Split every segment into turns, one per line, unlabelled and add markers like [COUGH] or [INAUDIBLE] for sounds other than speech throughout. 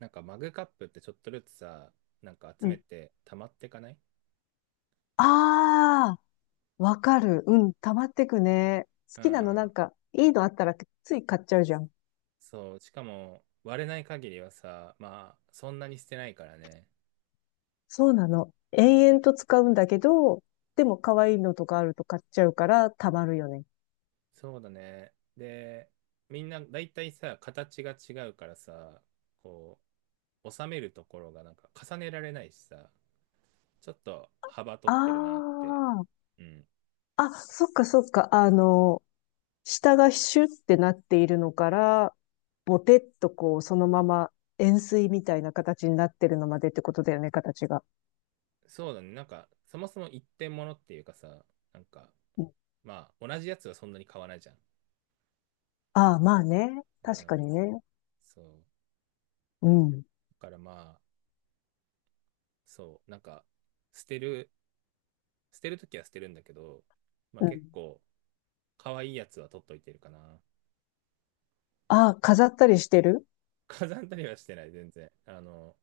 なんかマグカップってちょっとずつさ、なんか集
う
め
ん。
て溜まってかない？
ああ、わかる。うん、溜まってくね。好
う
きなのなん
ん。
か、いいのあったらつい買っちゃうじゃん。
そう、しかも割れない限りはさ、まあそんなに捨てないからね。
そうなの。
う
延
ん、
々と使うんだけど、でも可愛いのとかあると買っちゃうから溜まるよね。
そうだね。で、みんな大体さ、形が違うからさ、こう、収めるところがなんか重ねられないしさ、ちょっと幅取ってるなっ
あ
て。うん。
あ、あ、そっかそっか。あの、下がシュってなっているのから、ボテッとこう、そのまま円錐みたいな形になってるのまでってことだよね、形が。
そうだね。なんか、そもそも一点物っていうかさ、なんか、
うん。
まあ、同じやつはそんなに買わないじゃん。
ああ、まあね。
う
確かに
ん。
ね。
そう。
うん。
からまあ、そう、なんか、捨てる、捨てるときは捨てるんだけど、まあ
う
結
ん。
構、可愛いやつは取っといてるかな。
ああ、飾ったりしてる？
[LAUGHS] 飾ったりはしてない、全然。あの、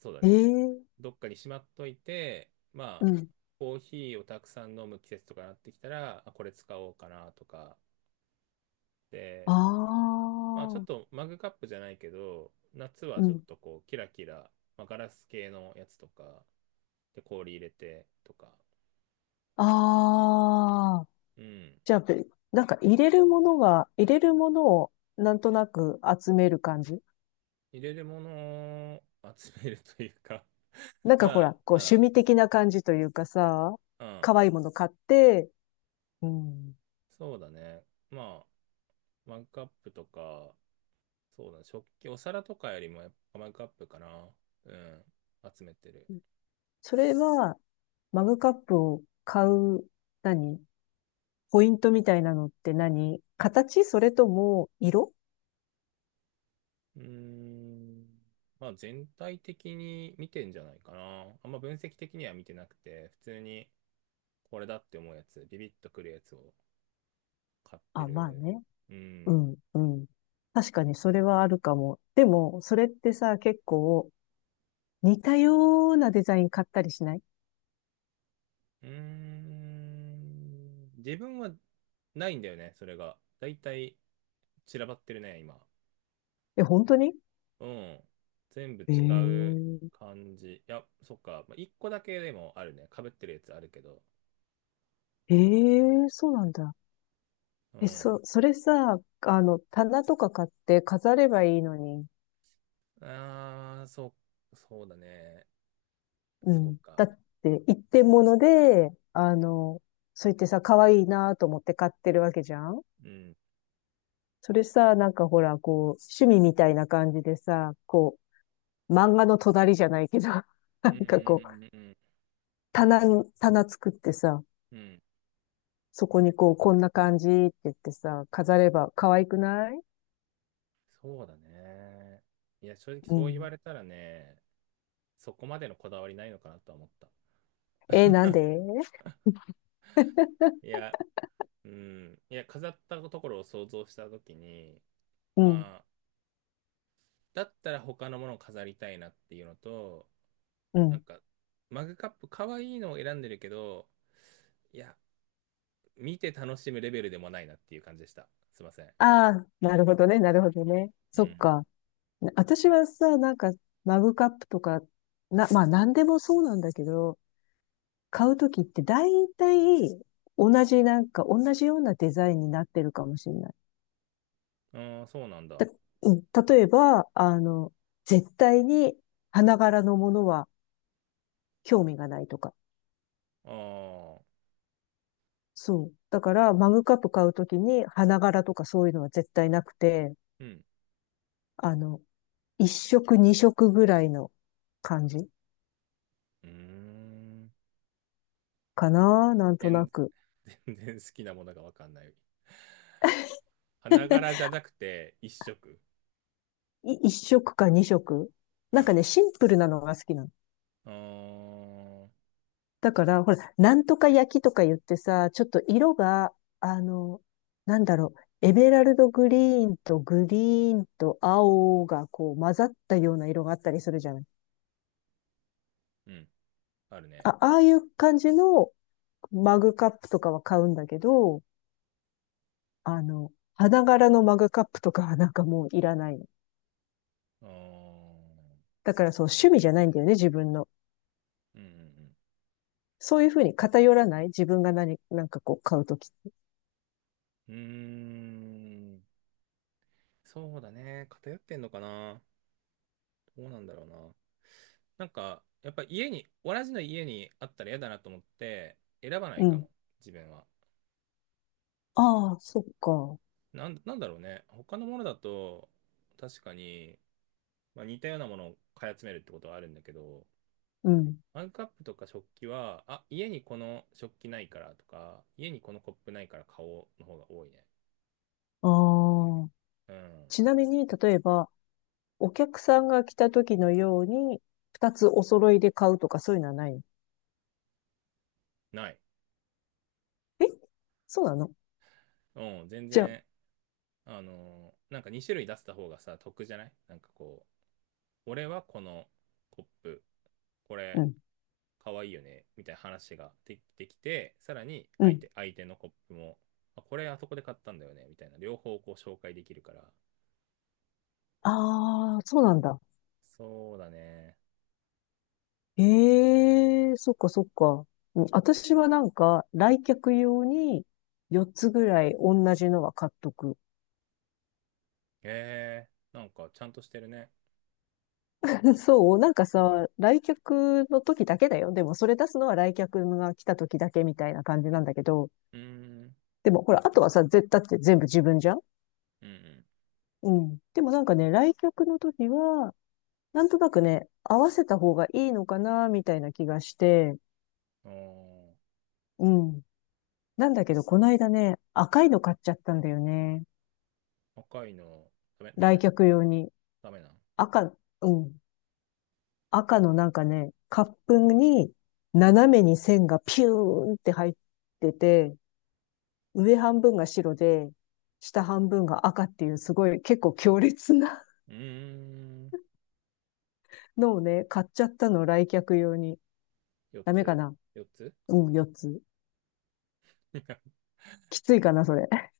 そうだ
え
ね。
え。
どっかにしまっといて、ま
う
あ、
ん。
コーヒーをたくさん飲む季節とかなってきたら、あ、これ使おうかなとか。
あ
で、まあちょっ
あ。
とマグカップじゃないけど、夏は
う
ちょっ
ん。
とこう、キラキラ、まあ、ガラス系のやつとか、で、氷入れてとか。
ああ。
うん。
じゃあ、なんか入れるものをなんとなく集める感じ？
入れるものを集めるというか
な
[LAUGHS]
んかほ
ま
ら、こう趣
あ、
味的な感じというかさ、
うん、うん、
可愛いもの買って、うん。
そうだね。まあ、マグカップとか、そうだね、食器、お皿とかよりもやっぱマグカップかな。うん、集めてる。
それは、マグカップを買う、何ポイントみたいなのって何？形？それとも色？
うーん、まあ全体的に見てんじゃないかな。あんま分析的には見てなくて、普通にこれだって思うやつ、ビビッとくるやつを買って
あ、まあ
る。
ね。
う
う
ん。
ん、うん。確かにそれはあるかも。でも、それってさ、結構似たようなデザイン買ったりしない？
うーん。自分はないんだよね、それが。だいたい散らばってるね、今。
え、本当に？
うん。全部
え
違う
え。
感じ。いや、そっか。まあ、一個だけでもあるね。被ってるやつあるけど。
ええ、そうなんだ。
う
え、
ん。
それさ、あの、棚とか買って飾ればいいのに。
ああ、そう、そうだね。
う
そう
ん。だ
か。
って、一点物で、あの、そう言ってさ、可愛いなと思って買ってるわけじゃん。
うん。
それさ、なんかほら、こう、趣味みたいな感じでさ、こう、漫画の隣じゃないけど、[LAUGHS] な
うんう
んかこう、
んうん
棚作ってさ、
うんうん。
そこにこう、こんな感じって言ってさ、飾れば可愛くない？
そうだね。いや、正直
う
そう言わ
ん。
れたらね、そこまでのこだわりないのかなとは思った。
えー、なんで？
いや、うん。いや、飾ったところを想像したときに、
うん、
まあ、だったら他のものを飾りたいなっていうのと、
う
なん
ん。
か、マグカップ、可愛いのを選んでるけど、いや、見て楽しむレベルでもないなっていう感じでした。すいません。
ああ、なるほどね、なるほどね。
う
そっ
ん。
か。私はさ、なんか、マグカップとか、まあ、なんでもそうなんだけど、買うときって大体、同じようなデザインになってるかもしれない。
ああ、そうなんだ。あ
たうん、例えば、あの、絶対に花柄のものは興味がないとか。
あ、
そう。だから、マグカップ買うときに、花柄とかそういうのは絶対なくて、
うん。
あの、一色二色ぐらいの感じ
うーん。
かな、なんとな
全
く。
全然好きなものがわかんない。花柄じゃ
[LAUGHS]
なくて、一色。
一色か二色。
う
なんかね、
ん。
シンプルなのが好きなの。
ああ、
だから、ほら、なんとか焼きとか言ってさ、ちょっと色が、あの、なんだろう、エメラルドグリーンとグリーンと青がこう混ざったような色があったりするじゃない。
うん。あるね。
あ、ああいう感じのマグカップとかは買うんだけど、あの、花柄のマグカップとかはなんかもういらないの。
ああ。
だからそう、趣味じゃないんだよね、自分の。
うん
そういうふうに偏らない自分がなんかこう買うとき。
うんうん。うーん。そうだね。偏ってんのかな。どうなんだろうな。なんか、やっぱ家に、同じの家にあったら嫌だなと思って、選ばない
う
か
ん。
も、自分は。
ああ、そっか。
なんだろうね。他のものだと、確かに、まあ、似たようなものを買い集めるってことはあるんだけど、
うん。
マグカップとか食器は、あ、家にこの食器ないからとか、家にこのコップないから買おうの方が多いね。
ああ。
うん。
ちなみに、例えば、お客さんが来たときのように、二つお揃いで買うとかそういうのはないの？
ない。
え、そうなの？
うん、全
じゃあ、
然、なんか2種類出せた方がさ得じゃない？なんかこう、俺はこのコップこ
う
れ
ん、
かわいいよねみたいな話ができてきて、さらに
う
相
ん。
手相手のコップも、あ、これあそこで買ったんだよねみたいな、両方こう紹介できるから。
ああ、そうなんだ。
そうだね。
ええ、そっかそっか。うん、私はなんか、来客用に4つぐらい同じのは買っとく。
えー、なんかちゃんとしてるね。
[LAUGHS] そう、なんかさ、来客の時だけだよ。でもそれ出すのは来客が来た時だけみたいな感じなんだけど、
うーん、
でもほら、あとはさ、絶対って全部自分じゃん。
うん
うん。でもなんかね、来客の時は、なんとなくね、合わせた方がいいのかな、みたいな気がして、
うん。あ
うん。なんだけど、この間ね、赤いの買っちゃったんだよね。
ー、赤いの？ダメダ
来
メ。
客用に。
ダメなん？
赤、うん。赤のなんかね、カップに斜めに線がピューンって入ってて、上半分が白で、下半分が赤っていうすごい結構強烈な
うーん。
[LAUGHS] のをね、買っちゃったの、来客用に。
4
ダメか
つ
な？
4つ？
うん、4つ。
[LAUGHS]
きついかな、それ。[LAUGHS]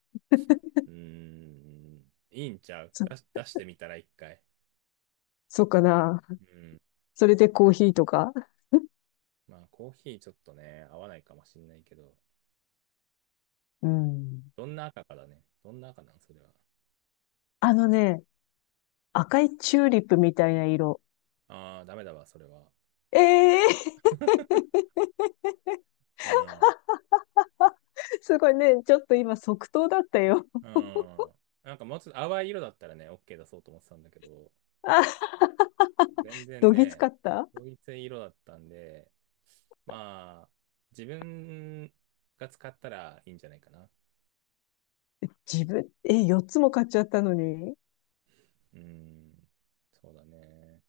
うーん、いいんちゃう？
そ、
出し、出してみたら一回。
そうかな。
うん。
それでコーヒーとか。
まあ、コーヒーちょっとね、合わないかもしんないけど、
うん。
どんな赤かだね。どんな赤なんそれは。
あのね、赤いチューリップみたいな色。
ああ、ダメだわ、それは。
ええー。
うん。
[LAUGHS] すごいね、ちょっと今即答だったよ。
うん。なんかもうちょっと淡い色だったらね、OK 出そうと思ってたんだけど、
あ、
全然
どぎつ
ね、
かった？
統一色だったんで、まあ、自分が使ったらいいんじゃないかな。
自分、え、4つも買っちゃったのに？
うん。そうだね。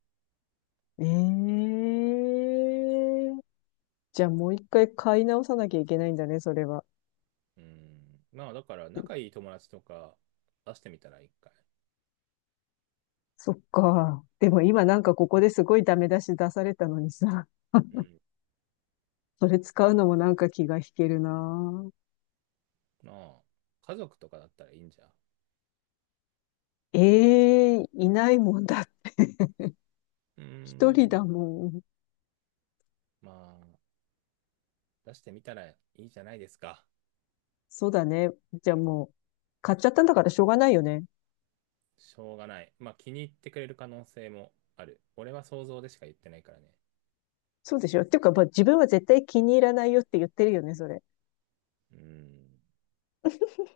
ええー。じゃあもう一回買い直さなきゃいけないんだね、それは。
うん。まあ、だから、仲いい友達とか出してみたら一回。
そっか。で
うん。
も今なんかここですごいダメ出し出されたのにさ、
うん、
[LAUGHS] それ使うのもなんか気が引けるな。
まあ、家族とかだったらいいんじゃん。
ええ、いないもんだ。
うー
一人だ
ん。
もん。
まあ、出してみたらいいじゃないですか。
そうだね。じゃあもう、買っちゃったんだからしょうがないよね。
しょうがない。まあ、気に入ってくれる可能性もある。俺は想像でしか言ってないからね。
そうでしょ。っていうか、まあ、自分は絶対気に入らないよって言ってるよね、それ。
うん。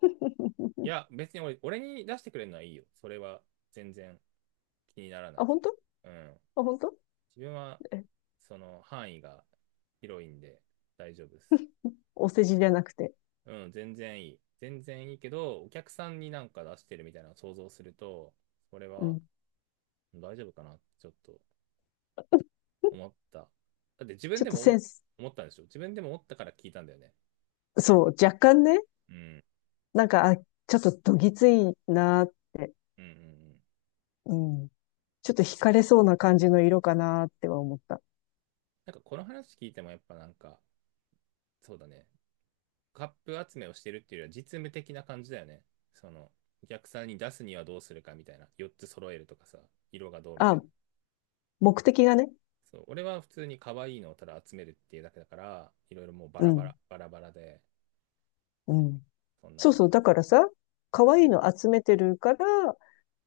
[LAUGHS]
いや、別に俺、俺に出してくれるのはいいよ。それは全然気にならな
あ、
い。
本当？
うん。
あ、本当？
自分は、
え、
その範囲が広いんで大丈夫です。
お世辞じゃなくて。
うん、全然いい。全然いいけど、お客さんになんか出してるみたいなのを想像すると、これ
う
は
ん。
大丈夫かなってちょっと思った。だって自分
ちょっ
で
と
も
セ
思、
ンス、
思ったんでしょ？自分でも思ったから聞いたんだよね。
そう、若干ね、
うん。
なんか、あ、ちょっとどぎついな、
うんうんうん。
うん。ちょっと惹かれそうな感じの色かなっては思った。
なんかこの話聞いてもやっぱなんか、そうだね、カップ集めをしてるっていうよりは実務的な感じだよね。その、お客さんに出すにはどうするかみたいな。4つ揃えるとかさ、色がどうみたい
あ、
な。
目的がね。
そう、俺は普通に可愛いのをただ集めるっていうだけだから、いろいろもうバ
う
ラバラ、
ん、
バラバラで、
うん。
そんな
そう
感
そう、だ
じ。
からさ、可愛いの集めてるから、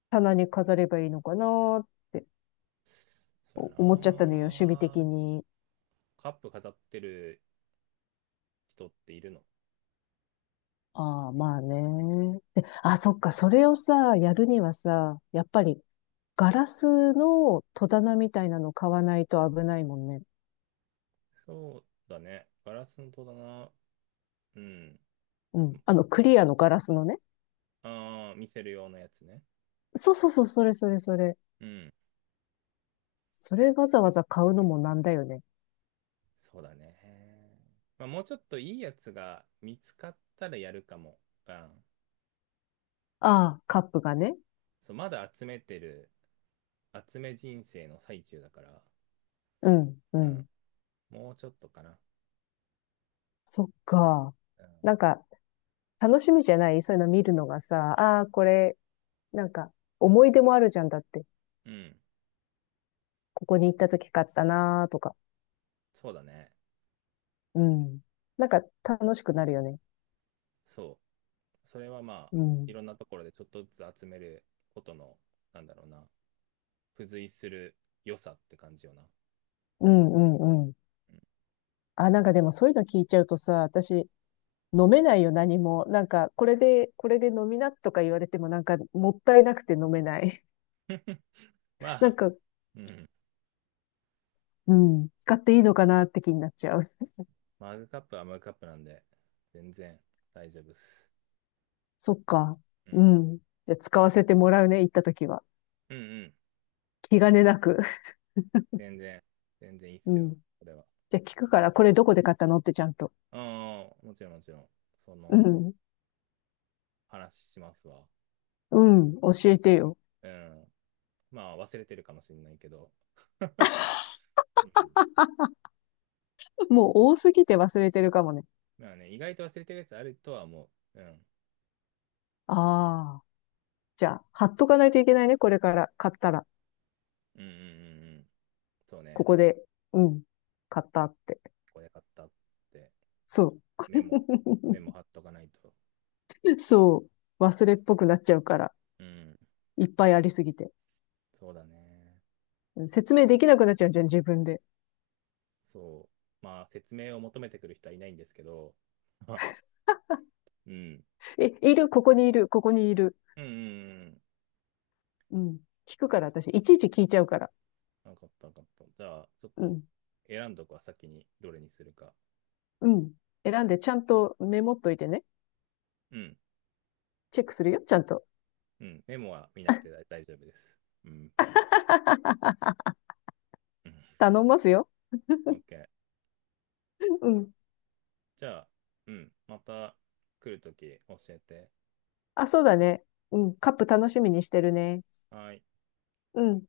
棚に飾ればいいのかなって
そうや
思っちゃったのよ、
な。
趣味的に。
カップ飾ってる人っているの？
ああ、まあね。で、あ、そっか、それをさ、やるにはさ、やっぱり、ガラスの戸棚みたいなの買わないと危ないもんね。
そうだね。ガラスの戸だな。うん。
うん。あの、クリアのガラスのね。
ああ、見せる用のやつね。
そうそうそう、それそれそれ。
うん。
それわざわざ買うのもなんだよね。
そうだね。まあ、もうちょっといいやつが見つかったらやるかも。うん。
ああ、カップがね。
そう、まだ集めてる、集め人生の最中だから。
うん、う
うん。
ん。
もうちょっとかな。
そっか。
うん。
なんか、楽しみじゃない？そういうの見るのがさ、ああ、これ、なんか、思い出もあるじゃんだって。
うん。
ここに行った時買ったなーとか。
そうだね。
うん。なんか、楽しくなるよね。
そう。それはまあ、
う
い
ん。
ろんなところでちょっとずつ集めることの、なんだろうな、付随する良さって感じよな。
うん、うん、うん。
うん、
あ、なんかでもそういうの聞いちゃうとさ、私、飲めないよ、何も。なんか、これで、これで飲みなとか言われても、なんか、もったいなくて飲めない。
ま
[LAUGHS] なん
あ、
か、
うん。
うん、使っていいのかなって気になっちゃう。[LAUGHS]
マグカップはマグカップなんで、全然大丈夫っす。
そっか。
う
う
ん。
ん。じゃあ、使わせてもらうね、行った時は。
うんうん。
気兼ねなく。[LAUGHS]
全然、全然いいっ
う
す
ん。
よ、これは。
じゃあ、聞くから、これどこで買ったのってちゃんと。
うん、もちろんもちろん。そ
う
の、
ん。
話しますわ。
うん、教えてよ。
うん。まあ、忘れてるかもしれないけど。[LAUGHS] うん。
[LAUGHS] もう多すぎて忘れてるかもね。
まあね、意外と忘れてるやつあるとは思う。うん。
ああ。じゃあ、貼っとかないといけないね、これから。買ったら。
うんうんうんうん。そう
こ
ね。
こで。うん。買ったって。
これ買ったって、
そう。
メモ、メモ
[LAUGHS]
貼っとかないと。
そう。忘れっぽくなっちゃうから。
うん。
いっぱいありすぎて。
そうだね。
うん、説明できなくなっちゃうじゃん、自分で。
そう。まあ、説明を求めてくる人はいないんですけど、あ、うん。
え、いる、ここにいる、ここにいる。
うんうんうん。
うん。聞くから、私。いちいち聞いちゃうから。
分かった分かった。じゃあ、ちょっ
う
と
ん。
選んどくは先にどれにするか。
うん。選んで、ちゃんとメモっといてね。
うん。
チェックするよ、ちゃんと。
うん。メモは見なくて大丈夫です。うん。
[LAUGHS]
うん。
頼んますよ。
OK。
うん。
じゃあ、うん。また来るとき教えて。
あ、そうだね。うん。カップ楽しみにしてるね。
はーい。
うん。